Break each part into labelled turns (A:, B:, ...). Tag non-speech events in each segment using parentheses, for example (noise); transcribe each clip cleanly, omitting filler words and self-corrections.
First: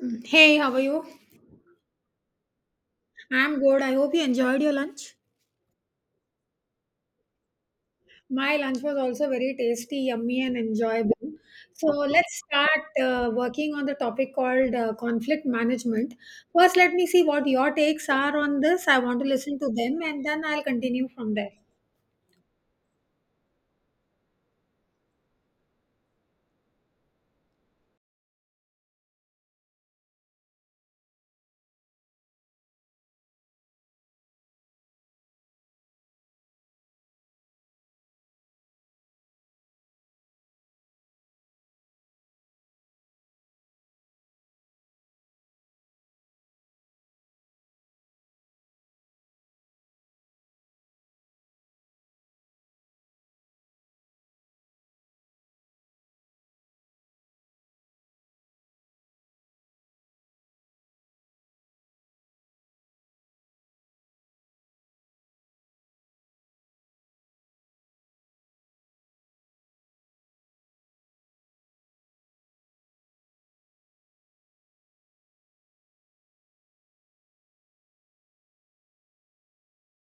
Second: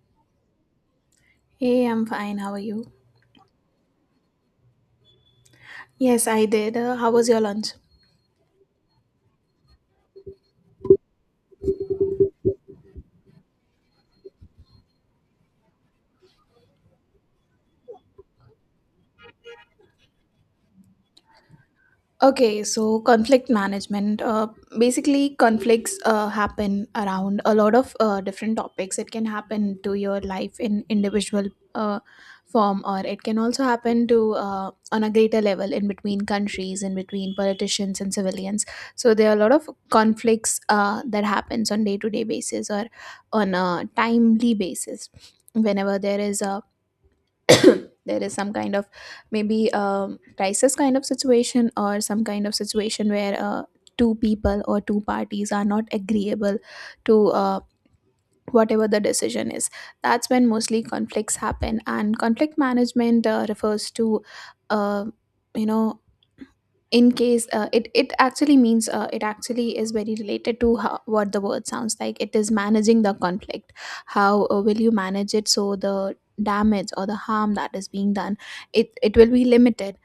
A: Mm. Hey, how are you?
B: Hey, I'm fine. How are you?
A: I'm good. I hope you enjoyed your lunch.
B: Yes, I did. How was your lunch?
A: My lunch was also very tasty, yummy, and enjoyable. So let's start working on the topic called conflict management. First, let me see what your takes are on this. I want to listen to them, and then I'll continue from there.
B: Okay, so conflict management. Basically, conflicts happen around a lot of different topics. It can happen to your life in individual uh, form, or it can also happen to on a greater level in between countries, in between politicians and civilians. So there are a lot of conflicts that happens on day to day basis or on a timely basis. Whenever there is a (coughs) there is some kind of maybe crisis kind of situation or some kind of situation where two people or two parties are not agreeable to whatever the decision is, that's when mostly conflicts happen and conflict management refers to uh, you know in case it actually means it actually is very related to how, what the word sounds like. It is managing the conflict. How will you manage it so the damage or the harm that is being done, it will be limited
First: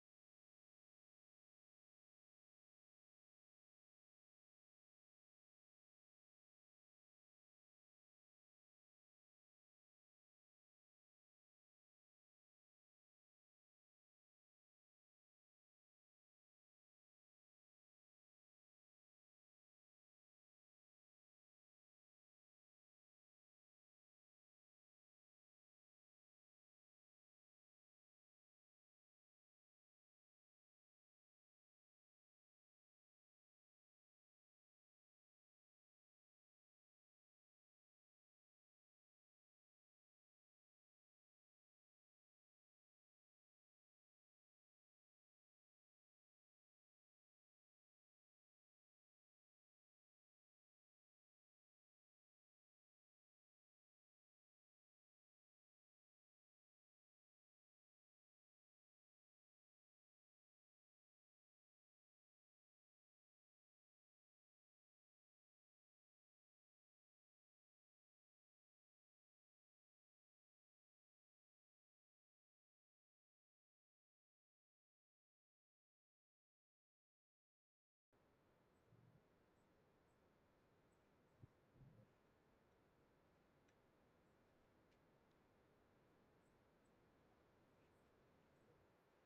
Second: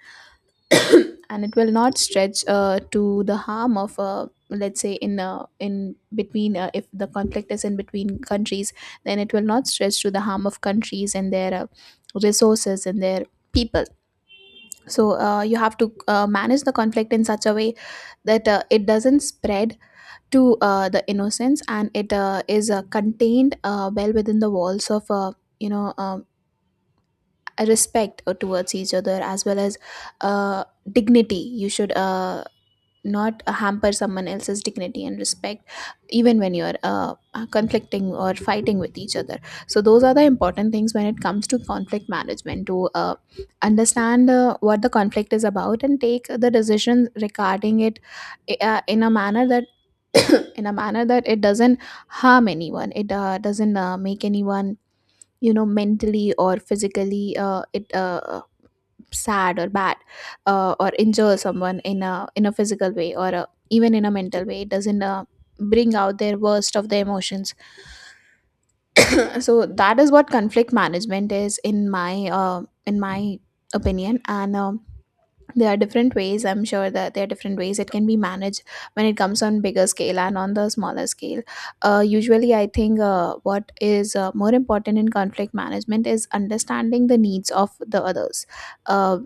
B: and it will not stretch to the harm of let's say in between, if the conflict is in between countries, then it will not stretch to the harm of countries and their resources and their people. So you have to manage the conflict in such a way that it doesn't spread to the innocents and it is contained well within the walls of you know um, a respect towards each other as well as uh, dignity. You should not hamper someone else's dignity and respect even when you're conflicting or fighting with each other. So those are the important things when it comes to conflict management, to understand what the conflict is about and take the decisions regarding it in a manner that (coughs) (clears throat) in a manner that it doesn't harm anyone, it doesn't make anyone mentally or physically it sad or bad, or injure someone in a physical way or a, even in a mental way. It doesn't bring out their worst of the emotions. (coughs) (clears throat) So that is what conflict management is in my opinion. And there are different ways. I'm sure that there are different ways it can be managed, when it comes on bigger scale and on the smaller scale. Usually I think what is more important in conflict management is understanding the needs of the others. uh,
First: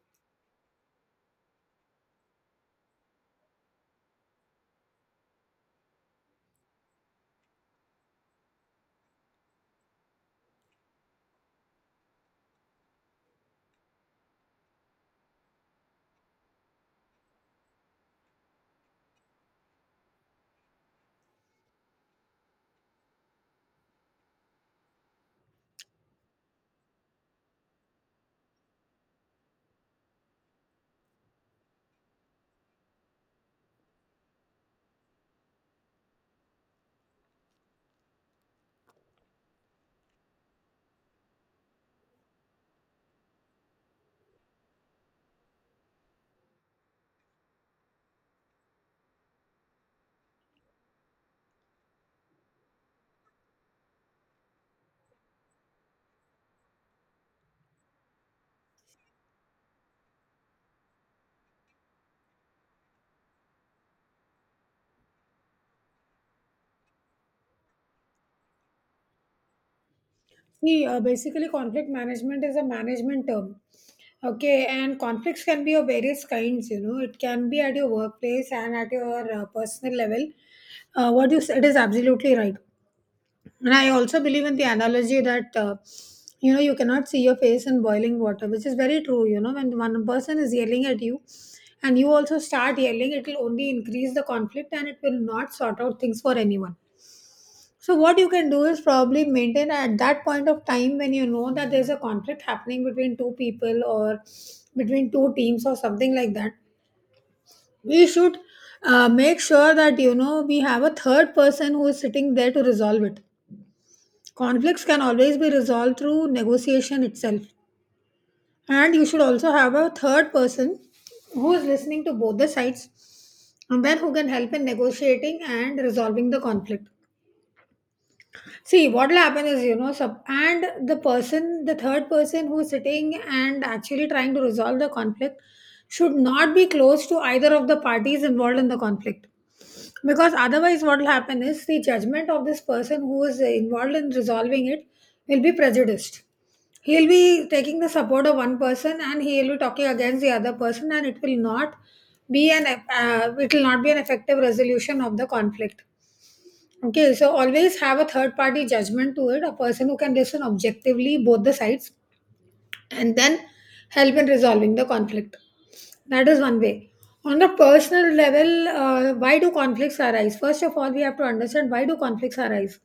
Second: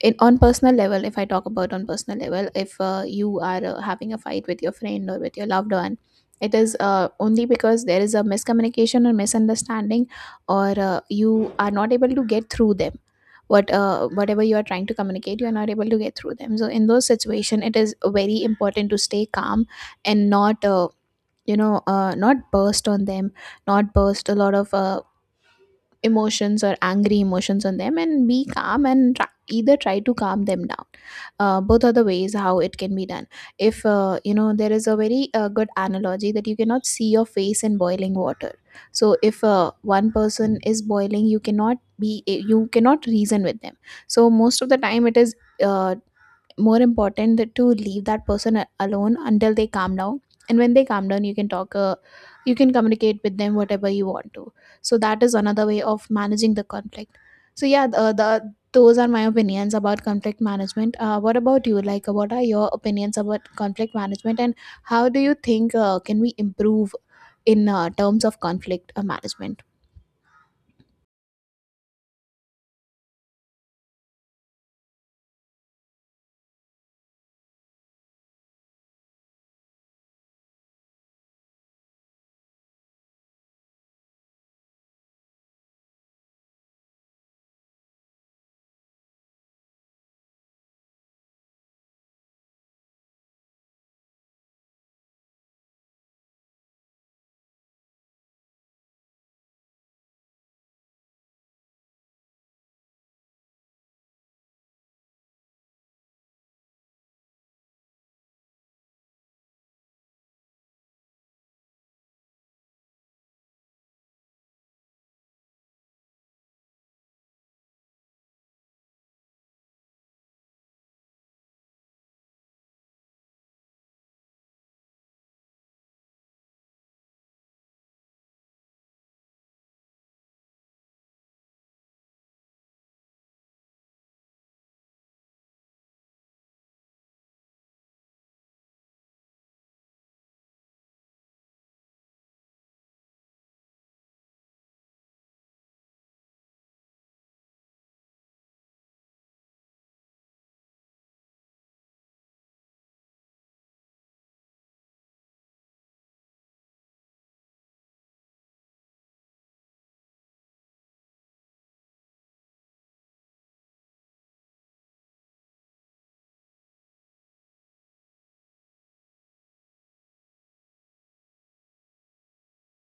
B: on personal level, if I talk about on personal level, if you are having a fight with your friend or with your loved one, it is only because there is a miscommunication or misunderstanding, or you are not able to get through them. What whatever you are trying to communicate, you are not able to get through them. So in those situation it is very important to stay calm and not not burst on them, not burst a lot of emotions or angry emotions on them, and be calm and either try to calm them down. Both are the ways how it can be done. If there is a very good analogy that you cannot see your face in boiling water. So if one person is boiling, you cannot reason with them. So most of the time it is uh, more important that to leave that person alone until they calm down, and when they calm down you can talk, you can communicate with them whatever you want to. So that is another way of managing the conflict. So yeah, the those are my opinions about conflict management. What about you? Like, what are your opinions about conflict management, and how do you think can we improve in terms of conflict management?
A: See, basically, conflict management is a management term. Okay, and conflicts can be of various kinds. You know, it can be at your workplace and at your personal level. What you said is absolutely right. And I also believe in the analogy that, you know, you cannot see your face in boiling water, which is very true. You know, when one person is yelling at you and you also start yelling, it will only increase the conflict and it will not sort out things for anyone. So, what you can do is probably maintain at that point of time when you know that there's a conflict happening between two people or between two teams or something like that. We should make sure that, you know, we have a third person who is sitting there to resolve it. Conflicts can always be resolved through negotiation itself. And you should also have a third person who is listening to both the sides and then who can help in negotiating and resolving the conflict. See, what'll happen is, you know, and the person, the third person who's sitting and actually trying to resolve the conflict should not be close to either of the parties involved in the conflict. Because otherwise, what'll happen is the judgment of this person who is involved in resolving it will be prejudiced. He'll be taking the support of one person and he'll be talking against the other person, and it will not be an effective resolution of the conflict. Okay, so always have a third party judgment to it, a person who can listen objectively both the sides and then help in resolving the conflict. That is one way. On a personal level, why do conflicts arise? First of all, we have to understand why do conflicts arise.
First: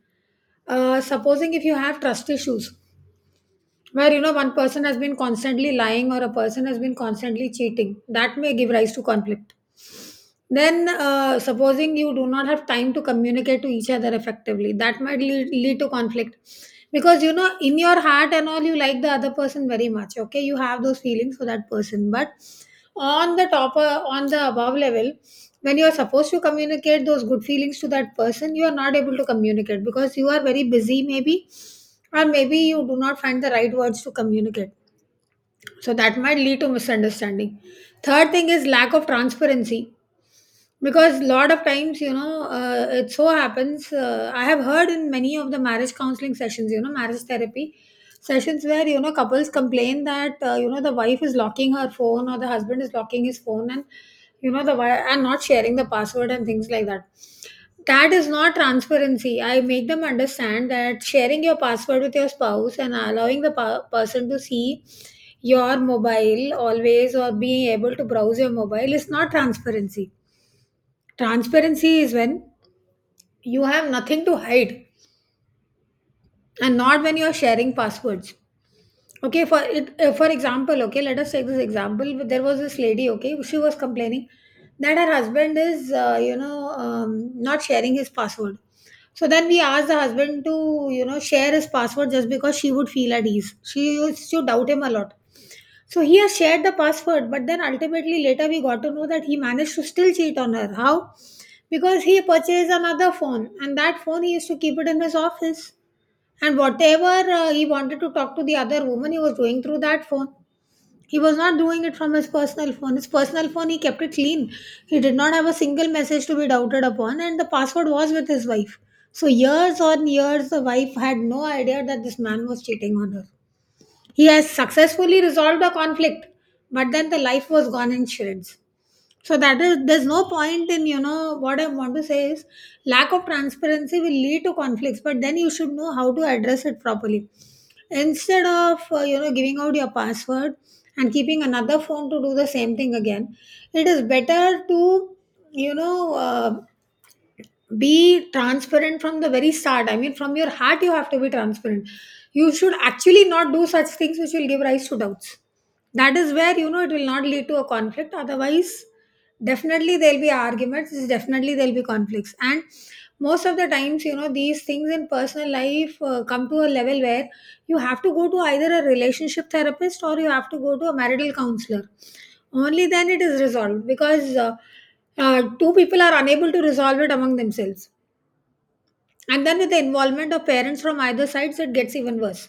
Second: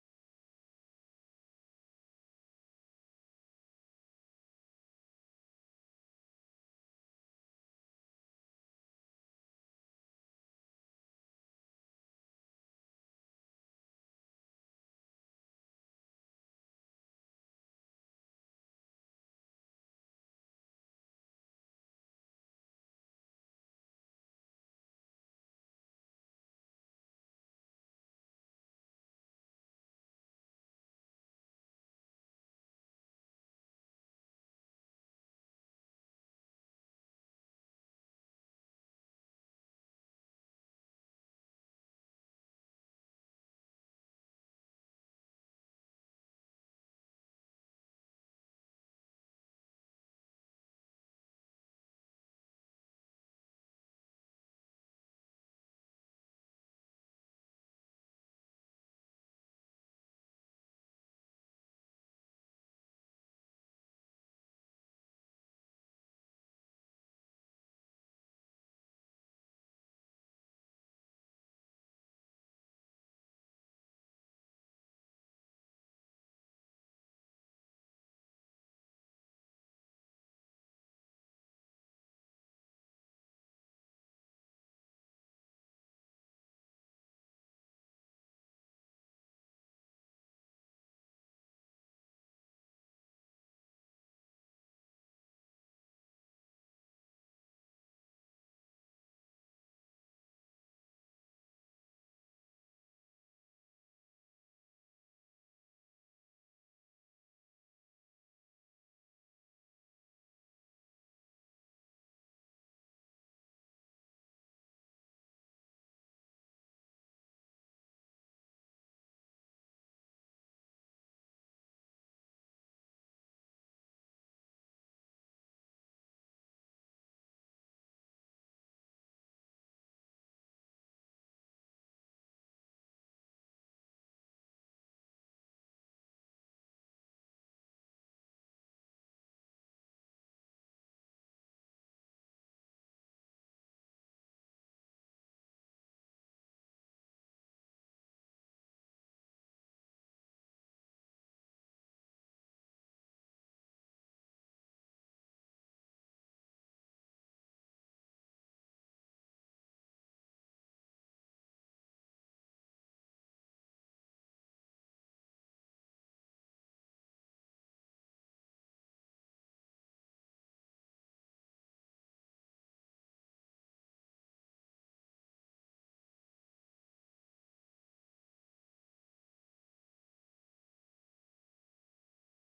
A: Supposing if you have trust issues, where you know one person has been constantly lying or a person has been constantly cheating, that may give rise to conflict. Then, supposing you do not have time to communicate to each other effectively, that might lead to conflict. Because, you know, in your heart and all, you like the other person very much, okay? You have those feelings for that person. But on the top, on the above level, when you are supposed to communicate those good feelings to that person, you are not able to communicate because you are very busy, maybe, or maybe you do not find the right words to communicate. So that might lead to misunderstanding. Third thing is lack of transparency, because a lot of times, you know, it so happens, I have heard in many of the marriage counseling sessions, you know, marriage therapy sessions, where you know couples complain that, you know, the wife is locking her phone or the husband is locking his phone and, you know, and not sharing the password and things like that. That is not transparency. I make them understand that sharing your password with your spouse and allowing the person to see your mobile always or being able to browse your mobile is not transparency. Transparency is when you have nothing to hide and not when you are sharing passwords. Okay, for it, for example, okay, let us take this example. There was this lady, okay, she was complaining that her husband is, not sharing his password. So then we asked the husband to, you know, share his password just because she would feel at ease. She used to doubt him a lot. So he has shared the password, but then ultimately later we got to know that he managed to still cheat on her. How? Because he purchased another phone, and that phone he used to keep it in his office. And whatever he wanted to talk to the other woman, he was doing through that phone. He was not doing it from his personal phone. His personal phone, he kept it clean. He did not have a single message to be doubted upon, and the password was with his wife. So, years on years, the wife had no idea that this man was cheating on her. He has successfully resolved a conflict, but then the life was gone in shreds. So that is, there's no point in, you know, what I want to say is lack of transparency will lead to conflicts, but then you should know how to address it properly. Instead of, you know, giving out your password and keeping another phone to do the same thing again, it is better to, you know. Be transparent from the very start. I mean, from your heart you have to be transparent. You should actually not do such things which will give rise to doubts. That is where, you know, it will not lead to a conflict. Otherwise, definitely there'll be arguments, definitely there'll be conflicts. And most of the times, you know, these things in personal life come to a level where you have to go to either a relationship therapist or you have to go to a marital counselor. Only then it is resolved, because two people are unable to resolve it among themselves, and then with the involvement of parents from either sides it gets even worse.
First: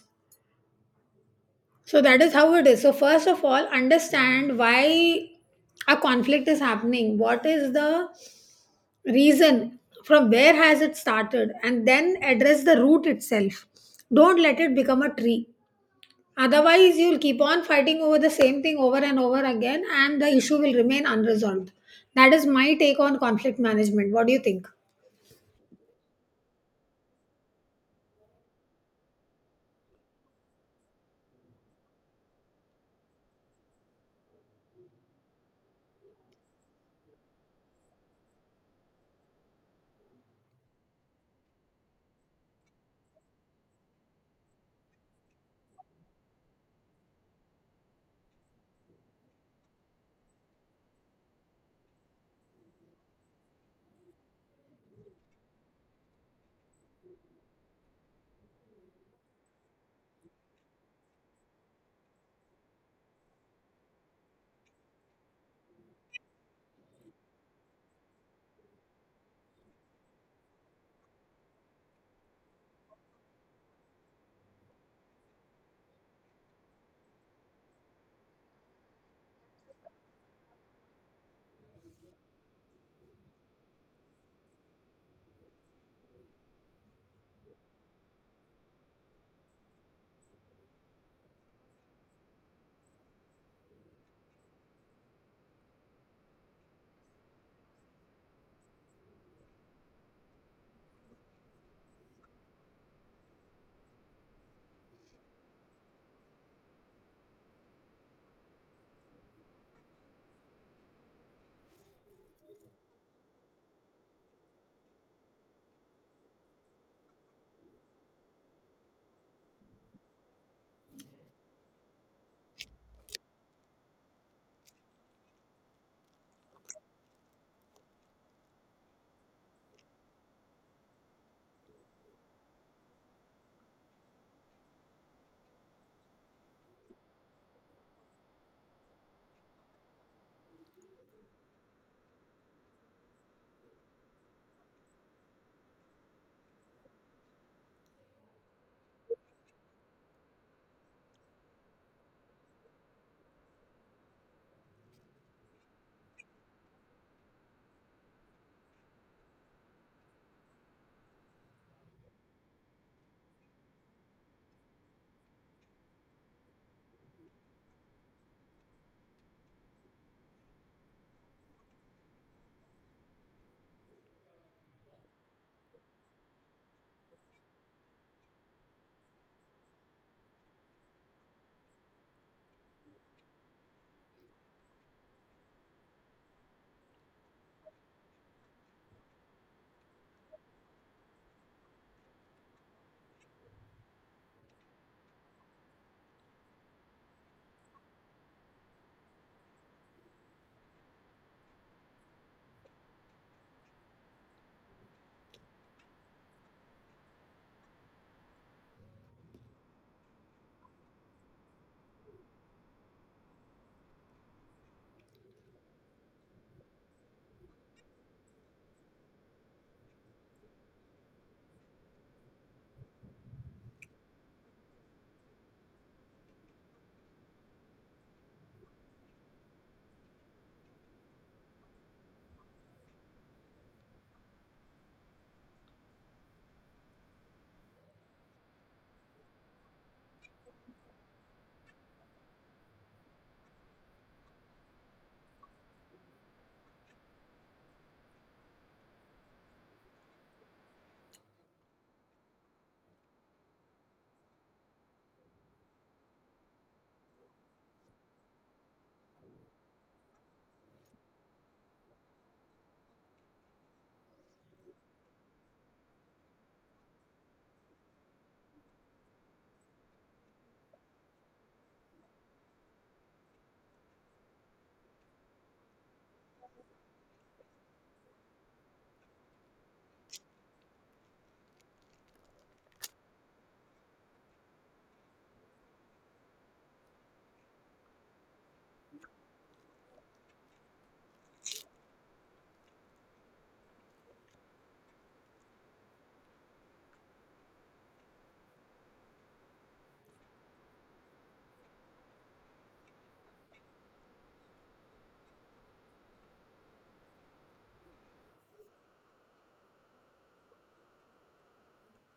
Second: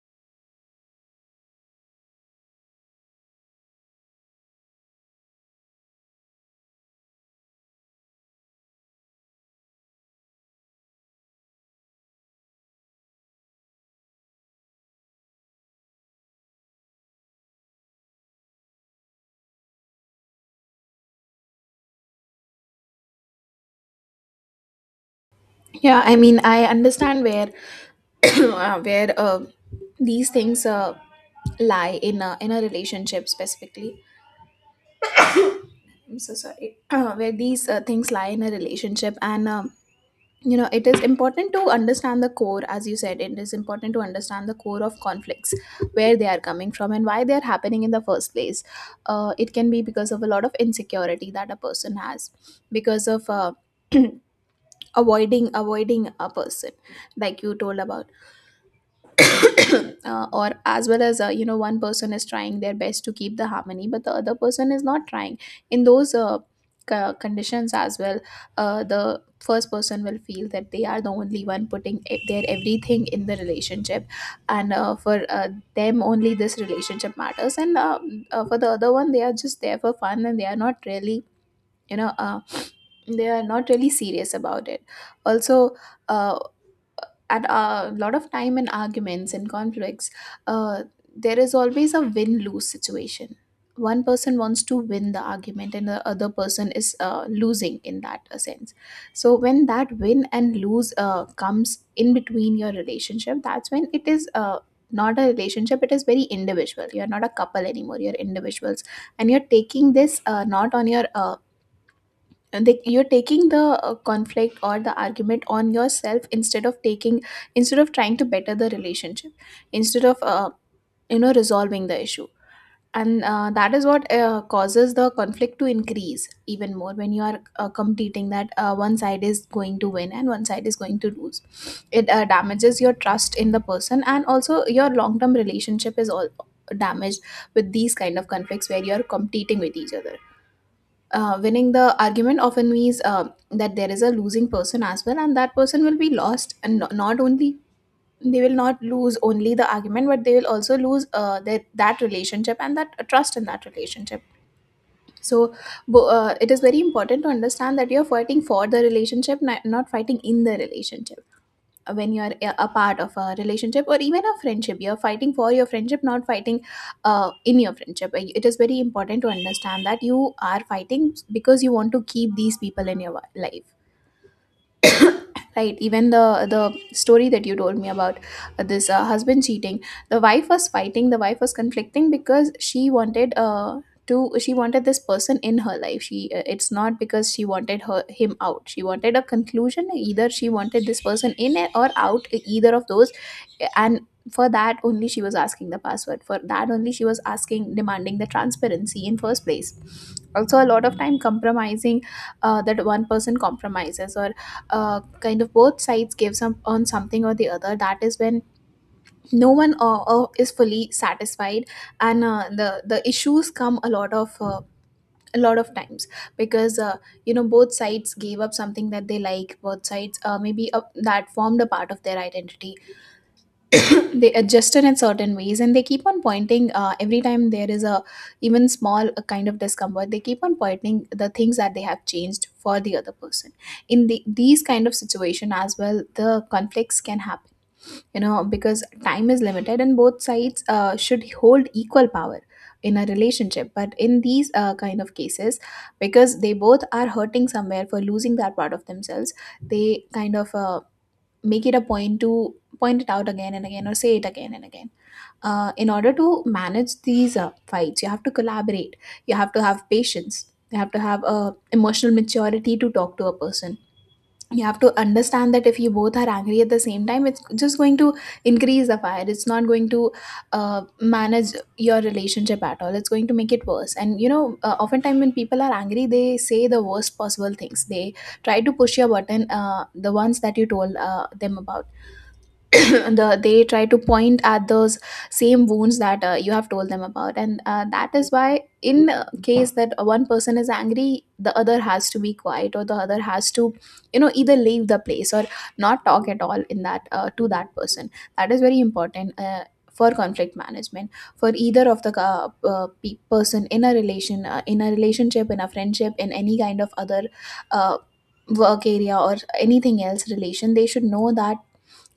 A: So that is how it is. So first of all, understand why a conflict is happening, what is the reason, from where has it started, and then address the root itself. Don't let it become a tree. Otherwise, you'll keep on fighting over the same thing over and over again and the issue will remain unresolved. That is my take on conflict management. What do you think?
B: Yeah, I mean, I understand where (coughs) (clears throat) where these things lie in a relationship specifically. I'm so sorry. (coughs) (clears throat) Where these things lie in a relationship, and you know, it is important to understand the core, as you said. It is important to understand the core of conflicts, where they are coming from, and why they are happening in the first place. It can be because of a lot of insecurity that a person has, because of (coughs) (clears throat) avoiding a person, like you told about. (clears throat) Or as well as, one person is trying their best to keep the harmony but the other person is not trying in those conditions as well. The first person will feel that they are the only one putting their everything in the relationship, and for them only this relationship matters, and for the other one they are just there for fun and they are not really you know uh, (sniffs) they are not really serious about it. Also, uh, at a lot of time in arguments and conflicts, uh, there is always a win lose situation. One person wants to win the argument, and the other person is losing in that sense. So when that win and lose comes in between your relationship, that's when it is not a relationship, it is very individual. You're not a couple anymore, you're individuals, and you're taking this not on your you're taking the conflict or the argument on yourself, instead of taking, instead of trying to better the relationship, instead of resolving the issue. And that is what causes the conflict to increase even more, when you are competing that one side is going to win and one side is going to lose. It damages your trust in the person, and also your long term relationship is all damaged with these kind of conflicts where you are competing with each other. Winning the argument often means that there is a losing person as well, and that person will be lost, and not only they will not lose only the argument, but they will also lose that relationship and that trust in that relationship. So it is very important to understand that you are fighting for the relationship, not fighting in the relationship. When you are a part of a relationship or even a friendship, you're fighting for your friendship, not fighting in your friendship. Like, it is very important to understand that you are fighting because you want to keep these people in your life, right? Even the the story that you told me about, this husband cheating, the wife was fighting, the wife was conflicting because she wanted to, she wanted this person in her life. She it's not because she wanted her him out, she wanted a conclusion, either she wanted this person in or out, either of those. And for that only she was asking the password, for that only she was asking, demanding the transparency in first place. Also a lot of time compromising, that one person compromises, or kind of both sides give some on something or the other, that is when no one is fully satisfied. And the issues come a lot of times, because both sides gave up something that they like, both sides maybe that formed a part of their identity. (coughs) They adjusted in certain ways and they keep on pointing, every time there is a even small kind of discomfort, they keep on pointing the things that they have changed for the other person. In these kind of situation as well the conflicts can happen, because time is limited and both sides should hold equal power in a relationship. But in these kind of cases, because they both are hurting somewhere for losing that part of themselves, they kind of make it a point to point it out again and again, or say it again and again. In order to manage these fights, you have to collaborate, you have to have patience, you have to have emotional maturity to talk to a person. You have to understand that if you both are angry at the same time, it's just going to increase the fire. It's not going to manage your relationship at all. It's going to make it worse. And you know, oftentimes when people are angry, they say the worst possible things. They try to push your button, the ones that you told, them about. (coughs) (clears throat) They try to point at those same wounds that you have told them about, and that is why in, case that one person is angry, the other has to be quiet, or the other has to, you know, either leave the place or not talk at all in that, to that person. That is very important, for conflict management, for either of the, person in a relation, in a relationship, in a friendship, in any kind of other uh, work area or anything else relation. They should know that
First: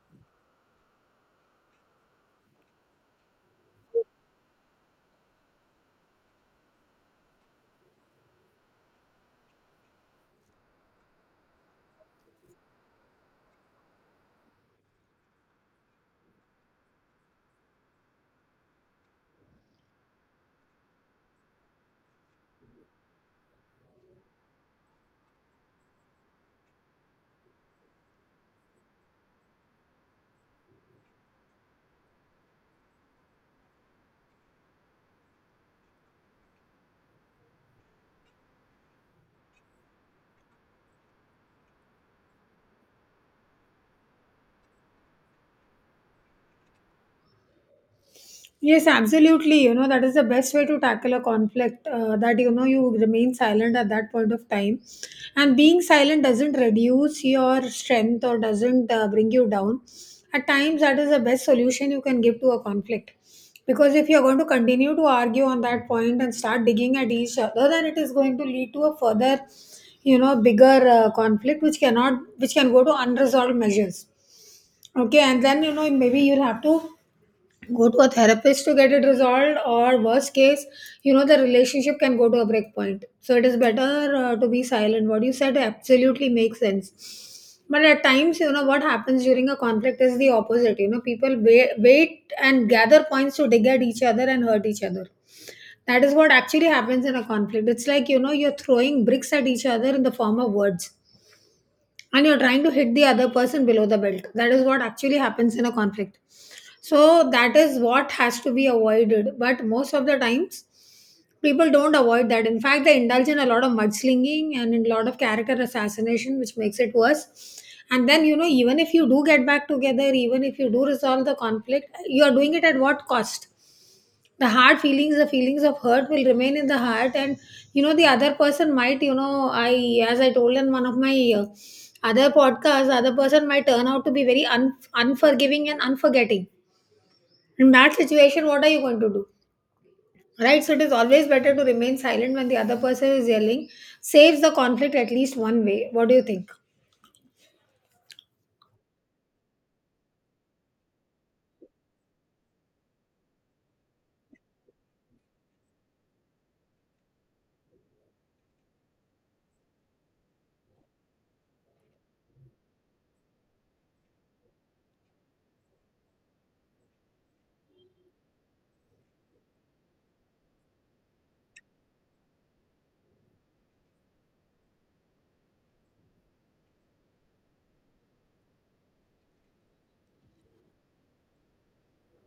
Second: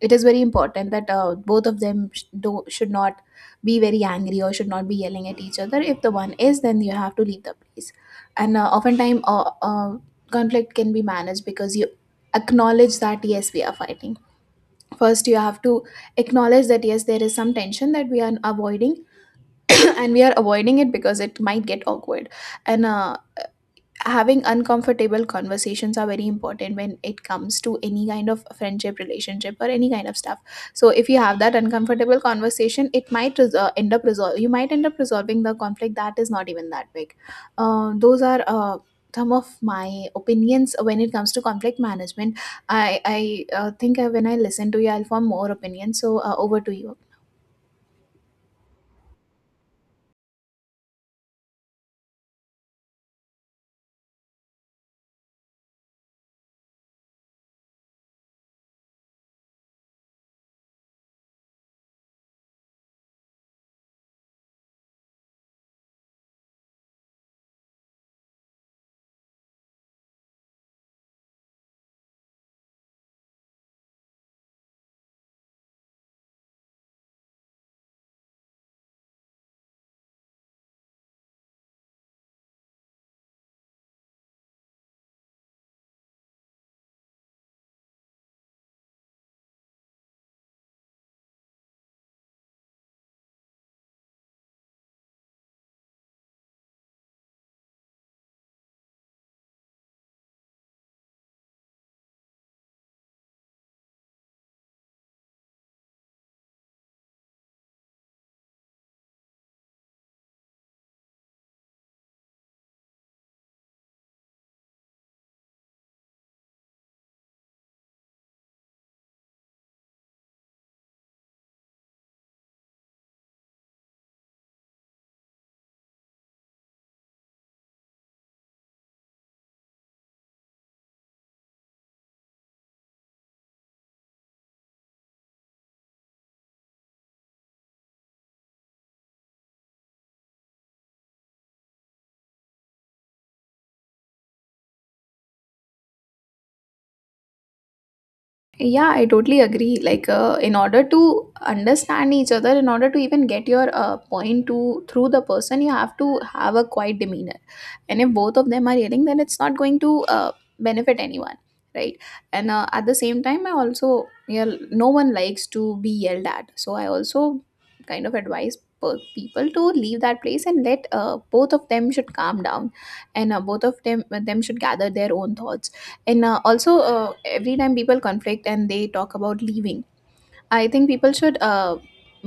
B: it is very important that, both of them should not be very angry or should not be yelling at each other. If the one is, then you have to leave the place. And oftentimes, conflict can be managed because you acknowledge that yes, we are fighting. First you have to acknowledge that yes, there is some tension that we are avoiding. (coughs) (clears throat) And we are avoiding it because it might get awkward. And having uncomfortable conversations are very important when it comes to any kind of friendship, relationship, or any kind of stuff. So if you have that uncomfortable conversation, it might end up you might end up resolving the conflict that is not even that big. Those are some of my opinions when it comes to conflict management. I think, when I listen to you, I'll form more opinions, so over to you.
A: Yes, absolutely. You know, that is the best way to tackle a conflict, that, you know, you remain silent at that point of time. And being silent doesn't reduce your strength or doesn't bring you down. At times, that is the best solution you can give to a conflict. Because if you're going to continue to argue on that point and start digging at each other, then it is going to lead to a further, you know, bigger conflict which cannot, which can go to unresolved measures. Okay. And then, you know, maybe you'll have to go to a therapist to get it resolved, or worst case, you know, the relationship can go to a break point. So it is better to be silent. What you said absolutely makes sense, but at times, you know, what happens during a conflict is the opposite. You know, people wait and gather points to dig at each other and hurt each other. That is what actually happens in a conflict. It's like, you know, you're throwing bricks at each other in the form of words, and you're trying to hit the other person below the belt. That is what actually happens in a conflict. So that is what has to be avoided, but most of the times people don't avoid that. In fact, they indulge in a lot of mudslinging and in a lot of character assassination which makes it worse. And then, you know, even if you do get back together, even if you do resolve the conflict, you are doing it at what cost? The hard feelings, the feelings of hurt will remain in the heart. And, you know, the other person might, you know, I, as I told in one of my other podcasts, the other person might turn out to be very unforgiving and unforgetting. In that situation, what are you going to do, right? So it is always better to remain silent when the other person is yelling. Saves the conflict at least one way. What do you think?
B: Yeah, I totally agree. Like, in order to understand each other, in order to even get your, point to through the person, you have to have a quiet demeanor. And if both of them are yelling, then it's not going to, benefit anyone, right? And at the same time, I also, yeah, no one likes to be yelled at. So I also kind of advise people to leave that place and let, both of them should calm down, and both of them should gather their own thoughts, and also every time people conflict and they talk about leaving, I think people should,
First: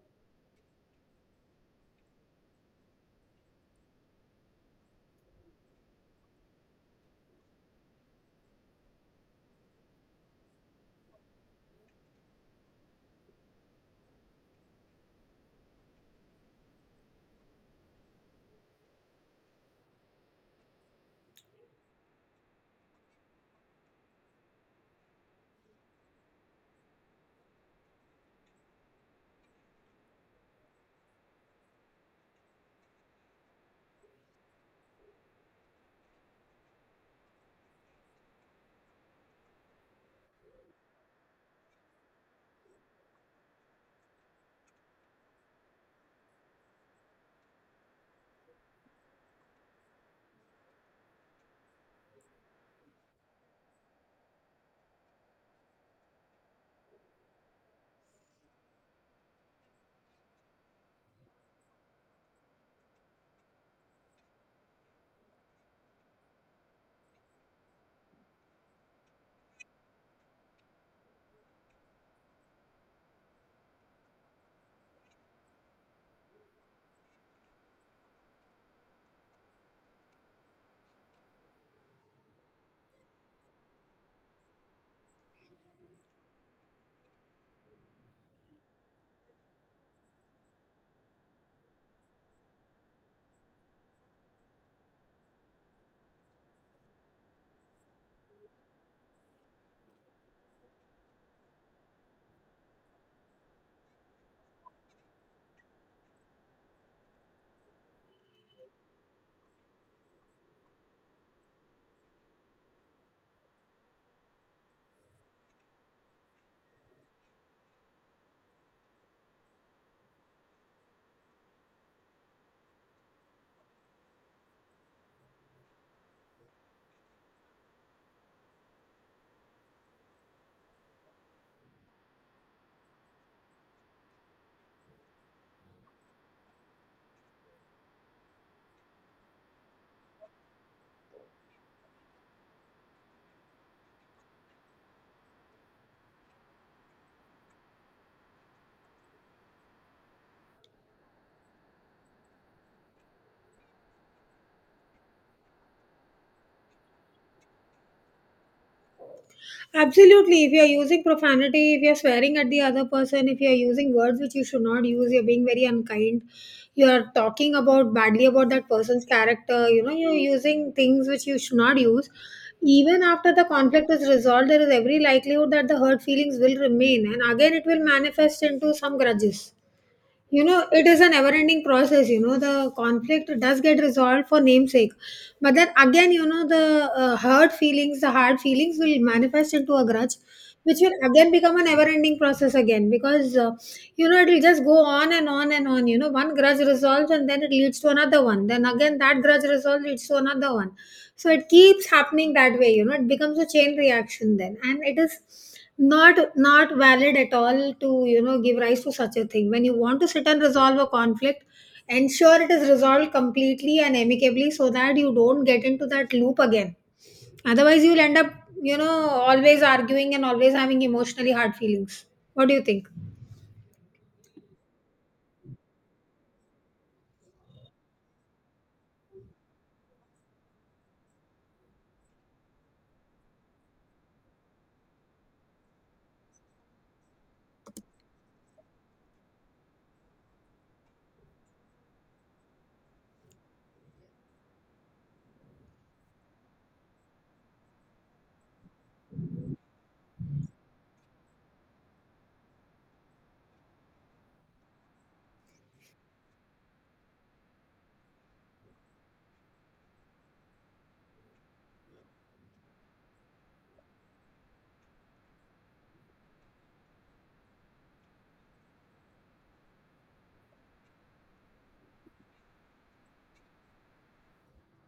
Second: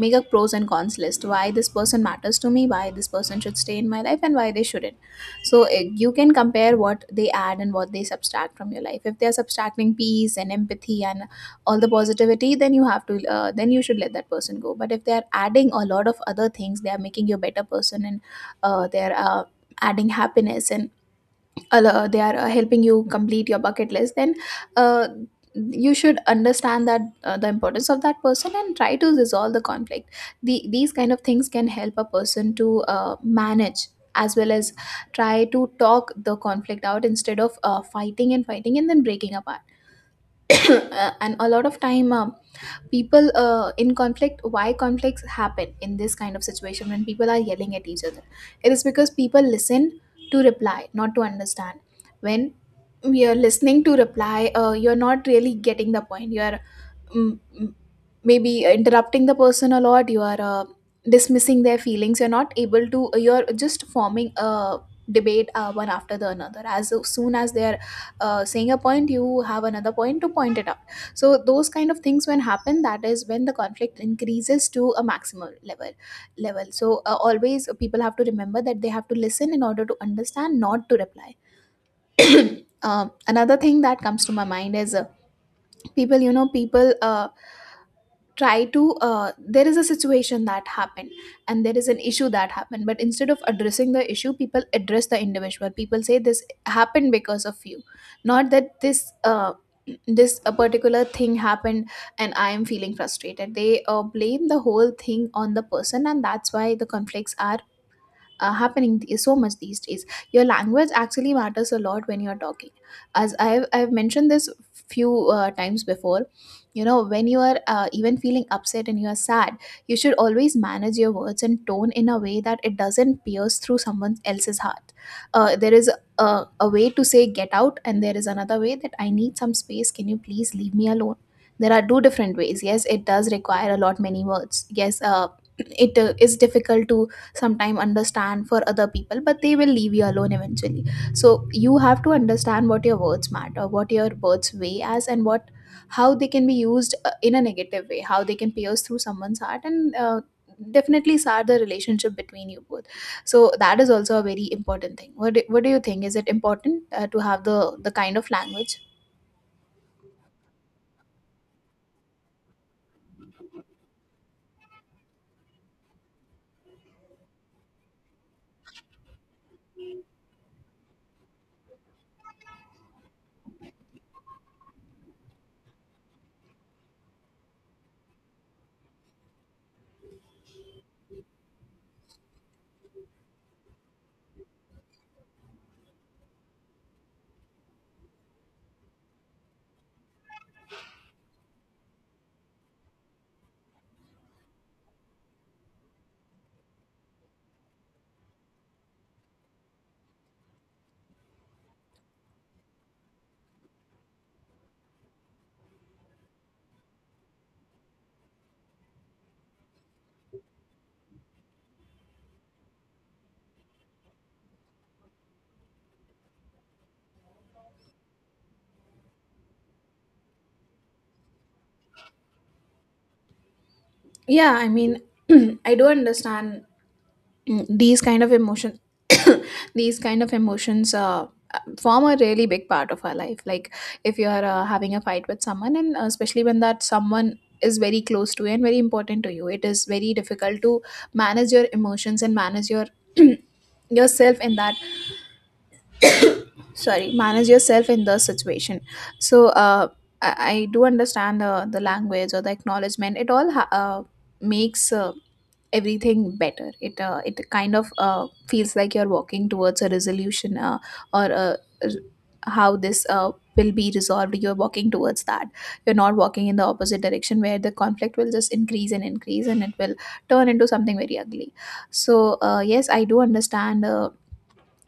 B: make a pros and cons list: why this person matters to me, why this person should stay in my life, and why they shouldn't. So you can compare what they add and what they subtract from your life. If they are subtracting peace and empathy and all the positivity, then you have to, then you should let that person go. But if they are adding a lot of other things, they are making you a better person, and they are adding happiness and they are, helping you complete your bucket list, then uh, you should understand that, the importance of that person and try to resolve the conflict. These kind of things can help a person to, manage as well as try to talk the conflict out instead of, fighting and fighting and then breaking apart. (coughs) (clears throat) And a lot of time, people, in conflict, why conflicts happen in this kind of situation when people are yelling at each other, it is because people listen to reply, not to understand. When we are listening to reply, you're not really getting the point. You're m- m- maybe interrupting the person a lot. You are, dismissing their feelings. You're not able to, you're just forming a debate, one after the another. As soon as they're, saying a point, you have another point to point it out. So those kind of things when happen, that is when the conflict increases to a maximum level. So always people have to remember that they have to listen in order to understand, not to reply. (coughs) (clears throat) Another thing that comes to my mind is, people, you know, people, try to there is a situation that happened and there is an issue that happened, but instead of addressing the issue, people address the individual. People say this happened because of you, not that this, this a particular thing happened and I am feeling frustrated. They, blame the whole thing on the person, and that's why the conflicts are, happening so much these days. Your language actually matters a lot when you're talking. As I've mentioned this few, times before, you know, when you are, even feeling upset and you are sad, you should always manage your words and tone in a way that it doesn't pierce through someone else's heart. There is a way to say get out, and there is another way, that I need some space, can you please leave me alone. There are two different ways. Yes, it does require a lot many words. Yes, (clears throat) it, is difficult to sometime understand for other people, but they will leave you alone eventually. So you have to understand what your words matter, what your words weigh as, and what, how they can be used, in a negative way, how they can pierce through someone's heart and, definitely sour the relationship between you both. So that is also a very important thing. What what do you think? Is it important, to have the kind of language?
A: Absolutely. If you're using profanity, if you're swearing at the other person, if you're using words which you should not use, you're being very unkind. You're talking about badly about that person's character. You know, you're using things which you should not use. Even after the conflict is resolved, there is every likelihood that the hurt feelings will remain, and again it will manifest into some grudges. You know, it is a never ending process. You know, the conflict does get resolved for namesake. But then again, you know, the hurt feelings, the hard feelings will manifest into a grudge, which will again become a never ending process again because it will just go on and on and on. You know, one grudge resolves and then it leads to another one. Then again, that grudge resolves leads to another one. So it keeps happening that way. You know, it becomes a chain reaction then. And it is not valid at all to you know give rise to such a thing when you want to sit and resolve a conflict, ensure it is resolved completely and amicably so that you don't get into that loop again. Otherwise you'll end up, you know, always arguing and always having emotionally hard feelings. What do you think?
B: Yeah, I mean, (clears throat) I do understand, these kind of emotion (coughs) these kind of emotions, form a really big part of our life. Like, if you're, having a fight with someone, and especially when that someone is very close to you and very important to you, it is very difficult to manage your emotions and manage your (coughs) (clears throat) yourself in that, sorry, manage yourself in the situation. So I, I do understand the language or the acknowledgement, it all makes, everything better. It, it kind of, feels like you're walking towards a resolution, or r- how this, will be resolved. You're walking towards that. You're not walking in the opposite direction where the conflict will just increase and increase and it will turn into something very ugly. So yes, I do understand,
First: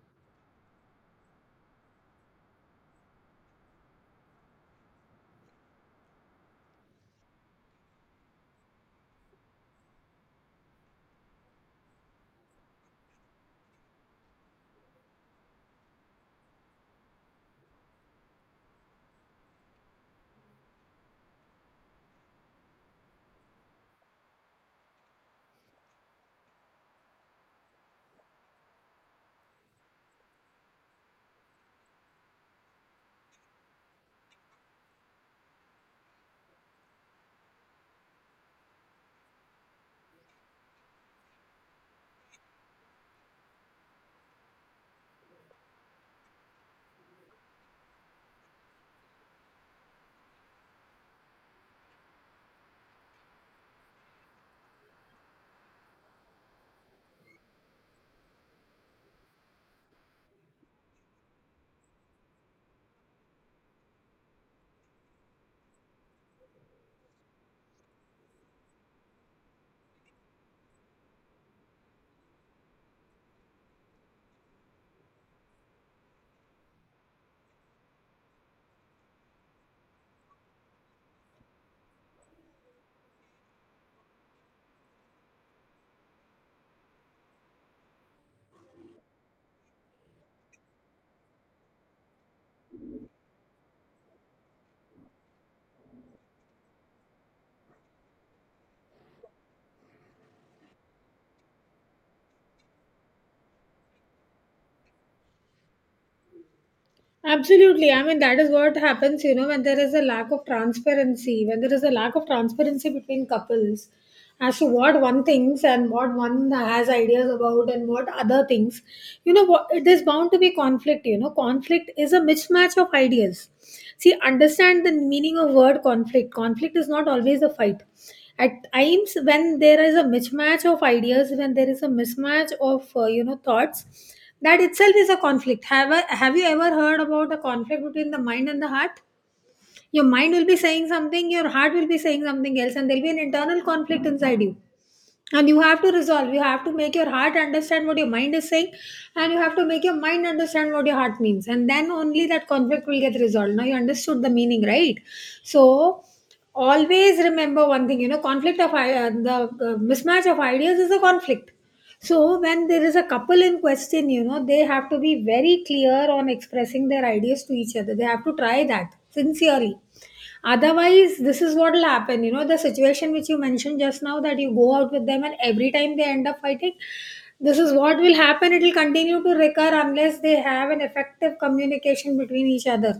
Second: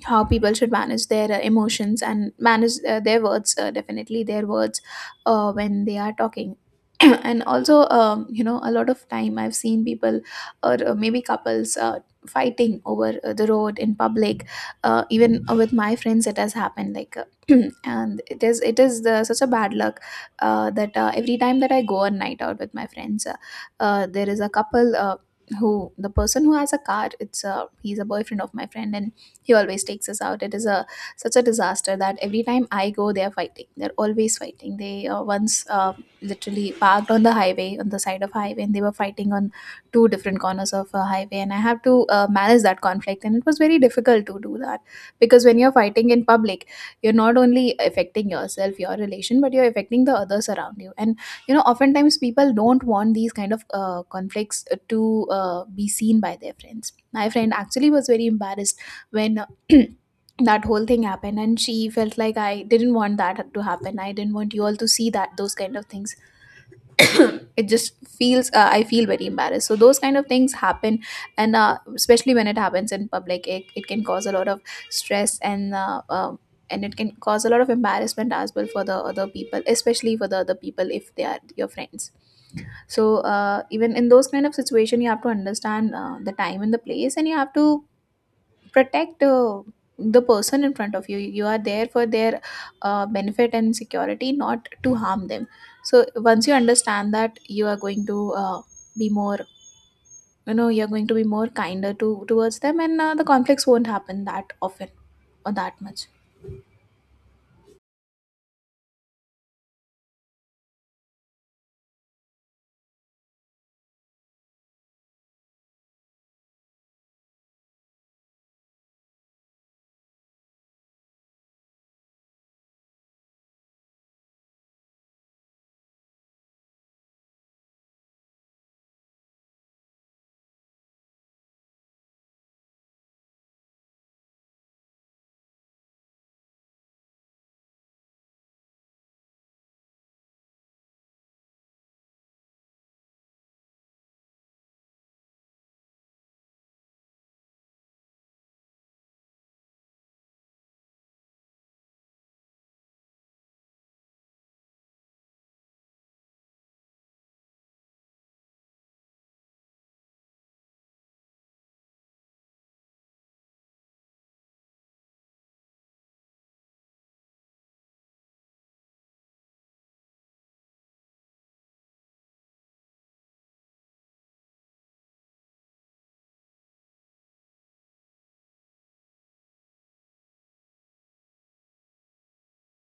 B: how people should manage their, emotions and manage, their words, definitely their words, when they are talking. (clears throat) And also, you know, a lot of time I've seen people or, maybe couples, fighting over, the road in public. Even with my friends it has happened. Like, (clears throat) and it is, it is such a bad luck, that, every time that I go on night out with my friends, there is a couple, who, the person who has a car, it's, he's a boyfriend of my friend, and he always takes us out. It is a such a disaster that every time I go, they're fighting. They're always fighting. They, once, literally parked on the highway, on the side of highway, and they were fighting on two different corners of a highway, and I have to, manage that conflict, and it was very difficult to do that. Because when you're fighting in public, you're not only affecting yourself, your relation, but you're affecting the others around you. And you know, oftentimes people don't want these kind of, conflicts to, be seen by their friends. My friend actually was very embarrassed when (clears throat) that whole thing happened, and she felt like, I didn't want that to happen, I didn't want you all to see that. Those kind of things, (clears throat) it just feels, I feel very embarrassed. So those kind of things happen, and especially when it happens in public, it can cause a lot of stress and, and it can cause a lot of embarrassment as well for the other people, especially for the other people if they are your friends. So even in those kind of situation, you have to understand, the time and the place, and you have to protect, the person in front of you. You are there for their, benefit and security, not to harm them. So once you understand that, you are going to, uh, be more you know, you're going to be more kinder to towards them, and the conflicts won't happen that often or that much.
A: Absolutely. I mean, that is what happens, you know, when there is a lack of transparency, when there is a lack of transparency between couples as to what one thinks and what one has ideas about and what other thinks. You know, what, it is bound to be conflict. You know, conflict is a mismatch of ideas. See, understand the meaning of word conflict. Conflict is not always a fight. At times, when there is a mismatch of ideas, when there is a mismatch of, you know, thoughts, that itself is a conflict. Have you ever heard about a conflict between the mind and the heart? Your mind will be saying something, your heart will be saying something else, and there'll be an internal conflict inside you, and you have to resolve, you have to make your heart understand what your mind is saying, and you have to make your mind understand what your heart means, and then only that conflict will get resolved. Now you understood the meaning, right? So always remember one thing, you know, the mismatch of ideas is a conflict. So when there is a couple in question, you know, they have to be very clear on expressing their ideas to each other. They have to try that sincerely. Otherwise this is what will happen. You know, the situation which you mentioned just now, that you go out with them and every time they end up fighting, this is what will happen. It will continue to recur unless they have an effective communication between each other.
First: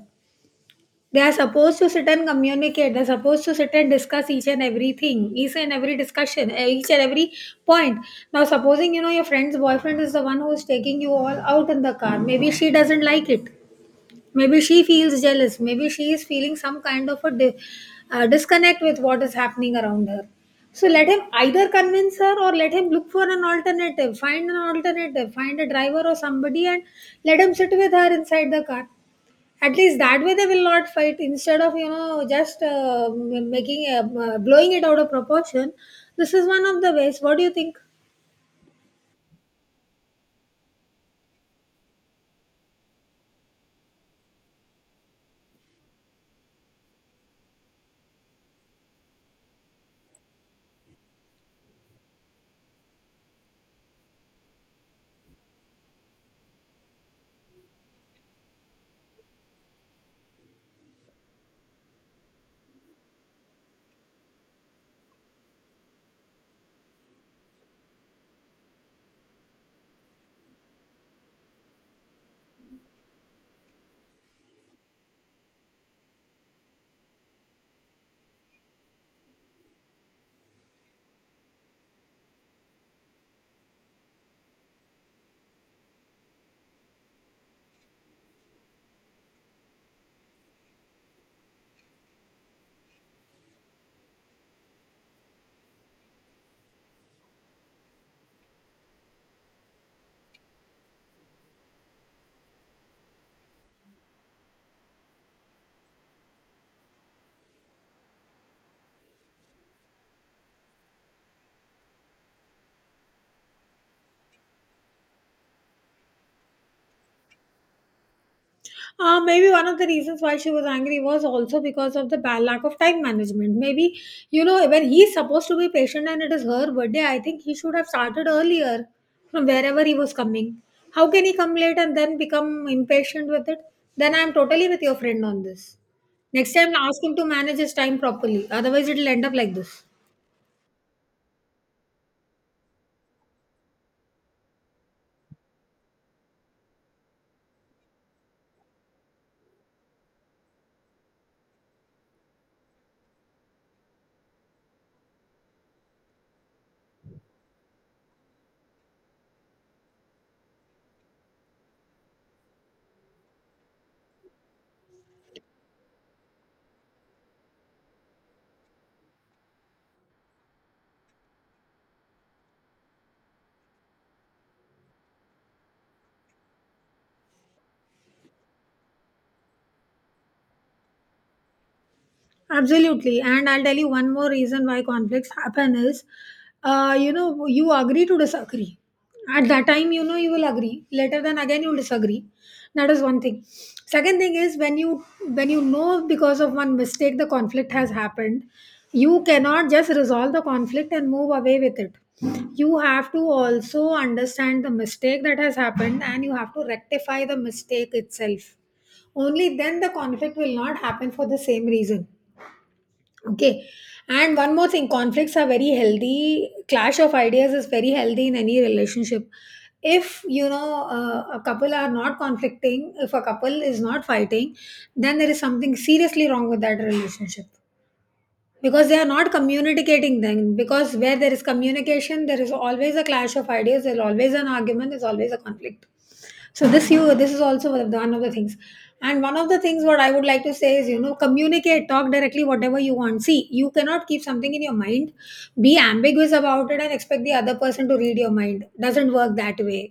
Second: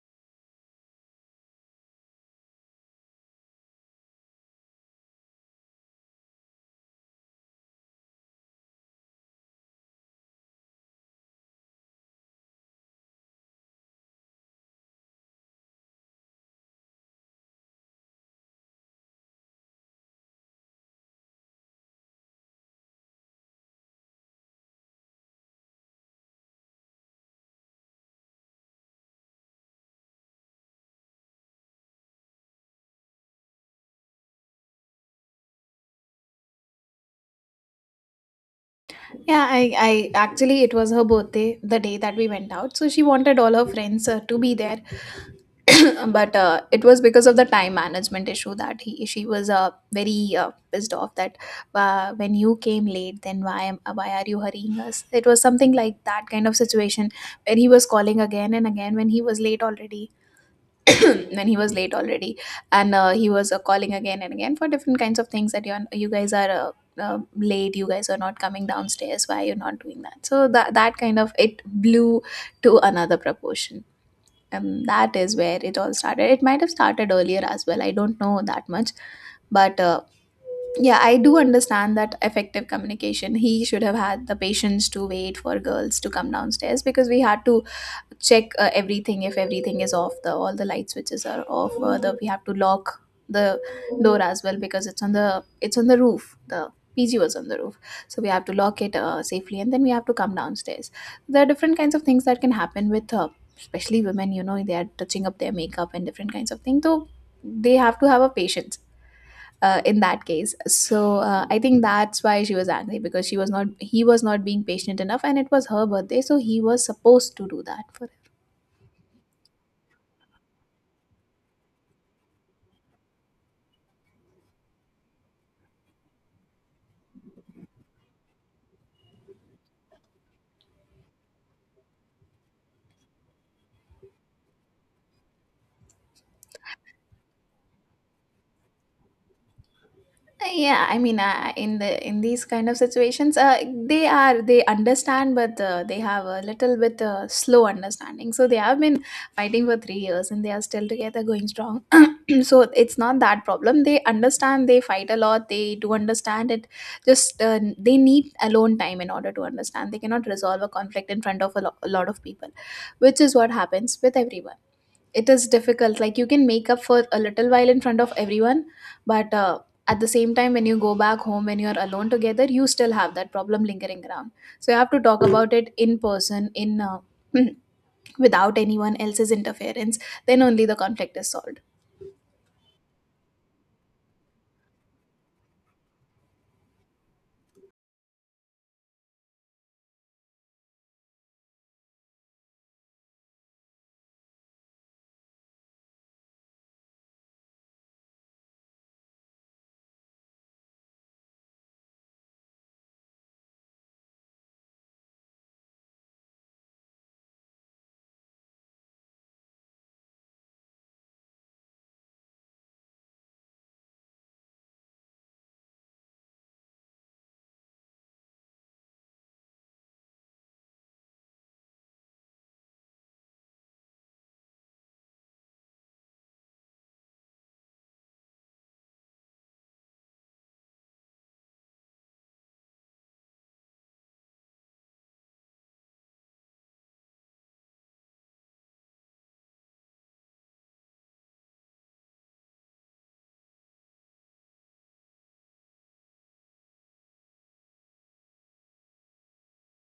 A: They are supposed to sit and communicate, they're supposed to sit and discuss each and everything, each and every discussion, each and every point. Now supposing, you know, your friend's boyfriend is the one who's taking you all out in the car, maybe she doesn't like it, maybe she feels jealous, maybe she is feeling some kind of a disconnect with what is happening around her. So let him either convince her or let him look for an alternative, find an alternative, find a driver or somebody, and let him sit with her inside the car. At least that way they will not fight, instead of, you know, just making a blowing it out of proportion. This is one of the ways. What do you think?
B: Yeah, I actually, it was her birthday the day that we went out, so she wanted all her friends, to be there. (laughs) (clears throat) But it was because of the time management issue that He she was very pissed off that when you came late then why are you hurrying us? It was something like that kind of situation where he was calling again and again when he was late already. (coughs) (clears throat) when he was late already And he was calling again and again for different kinds of things, that you guys are uh, late, you guys are not coming downstairs, why are you not doing that? So that kind of it blew to another proportion. That is where it all started. It might have started earlier as well. I don't know that much, but yeah, I do understand that effective communication. He should have had the patience to wait for girls to come downstairs, because we had to check everything, if everything is off, the all the light switches are off, the we have to lock the door as well because it's on the roof. The pg was on the roof, so we have to lock it safely and then we have to come downstairs. There are different kinds of things that can happen with especially women, you know, they are touching up their makeup and different kinds of things, so they have to have a patience in that case. So I think that's why she was angry, because she was not he was not being patient enough, and it was her birthday, so he was supposed to do that for.
A: Maybe one of the reasons why she was angry was also because of the bad lack of time management. Maybe, you know, when he's supposed to be patient and it is her birthday, I think he should have started earlier from wherever he was coming. How can he come late and then become impatient with it? Then I'm totally with your friend on this. Next time, ask him to manage his time properly. Otherwise, it'll end up like this.
B: Yeah, in the in these kind of situations, they are they understand, but they have a little bit slow understanding, so they have been fighting for 3 years and they are still together going strong. (clears throat) So it's not that problem, they understand, they fight a lot, they do understand it, just they need alone time in order to understand. They cannot resolve a conflict in front of a lot of people, which is what happens with everyone. It is difficult, like you can make up for a little while in front of everyone, but at the same time when you go back home, when you're alone together, you still have that problem lingering around. So you have to talk about it in person, in (clears throat) without anyone else's interference, then only the conflict is solved.
A: Absolutely. And I'll tell you one more reason why conflicts happen is, you know, you agree to disagree. At that time, you know, you will agree. Later, then again, you'll disagree. That is one thing. Second thing is when you know because of one mistake the conflict has happened, you cannot just resolve the conflict and move away with it. You have to also understand the mistake that has happened and you have to rectify the mistake itself. Only then the conflict will not happen for the same reason. Okay. And one more thing, conflicts are very healthy. Clash of ideas is very healthy in any relationship. If you know, a couple are not conflicting, if a couple is not fighting, then there is something seriously wrong with that relationship, because they are not communicating then. Because where there is communication there is always a clash of ideas, there's always an argument, there's always a conflict. So this is also one of the, one of the things. And one of the things what I would like to say is, you know, communicate, talk directly whatever you want. See, you cannot keep something in your mind, be ambiguous about it and expect the other person to read your mind. Doesn't work that way.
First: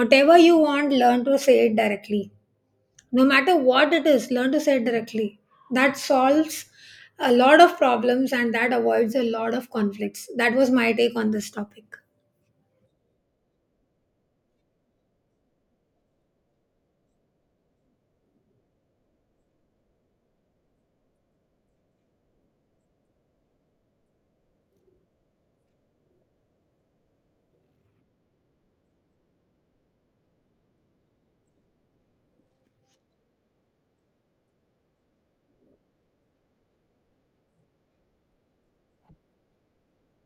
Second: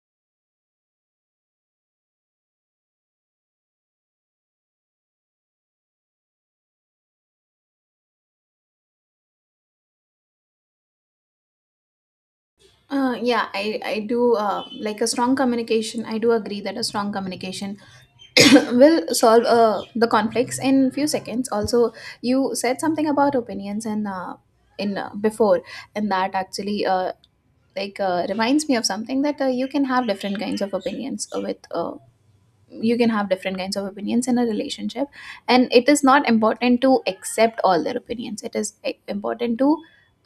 A: Whatever you want, learn to say it directly. No matter what it is, learn to say it directly. That solves a lot of problems and that avoids a lot of conflicts. That was my take on this topic.
B: Yeah, I do like a strong communication. I do agree that a strong communication (coughs) (clears throat) will solve the conflicts in few seconds. Also, you said something about opinions and in before, and that actually reminds me of something, that you can have different kinds of opinions with you can have different kinds of opinions in a relationship. And it is not important to accept all their opinions, it is important to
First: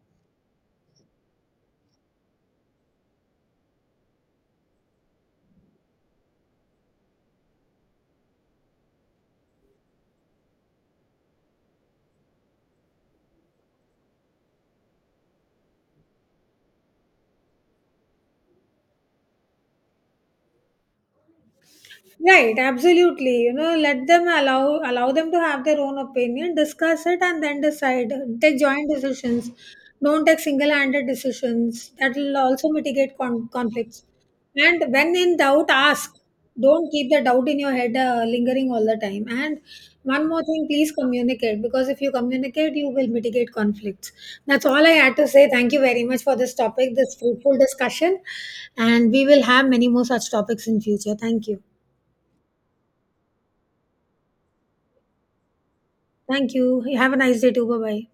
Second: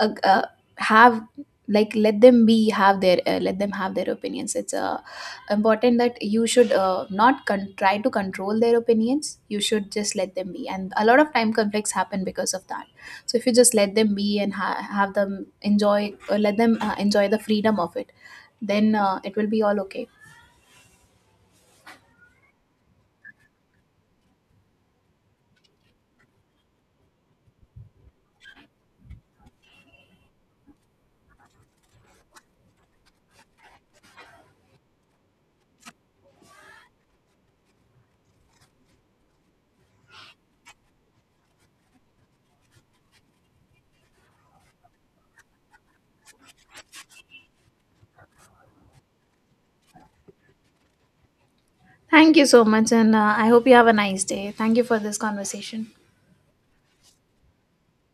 B: uh, uh, have, like let them be have their let them have their opinions. It's important that you should not con- try to control their opinions, you should just let them be, and a lot of time conflicts happen because of that. So if you just let them be and have them enjoy, or let them enjoy the freedom of it, then it will be all okay.
A: Right, absolutely. You know, let them allow them to have their own opinion, discuss it, and then decide. Take joint decisions. Don't take single-handed decisions. That will also mitigate conflicts. And when in doubt, ask. Don't keep the doubt in your head lingering all the time. And one more thing, please communicate, because if you communicate, you will mitigate conflicts. That's all I had to say. Thank you very much for this topic, this fruitful discussion, and we will have many more such topics in future. Thank you.
B: Thank you so much, and I hope you have a nice day. Thank you for this conversation.
A: Thank you. Have a nice day too. Bye bye.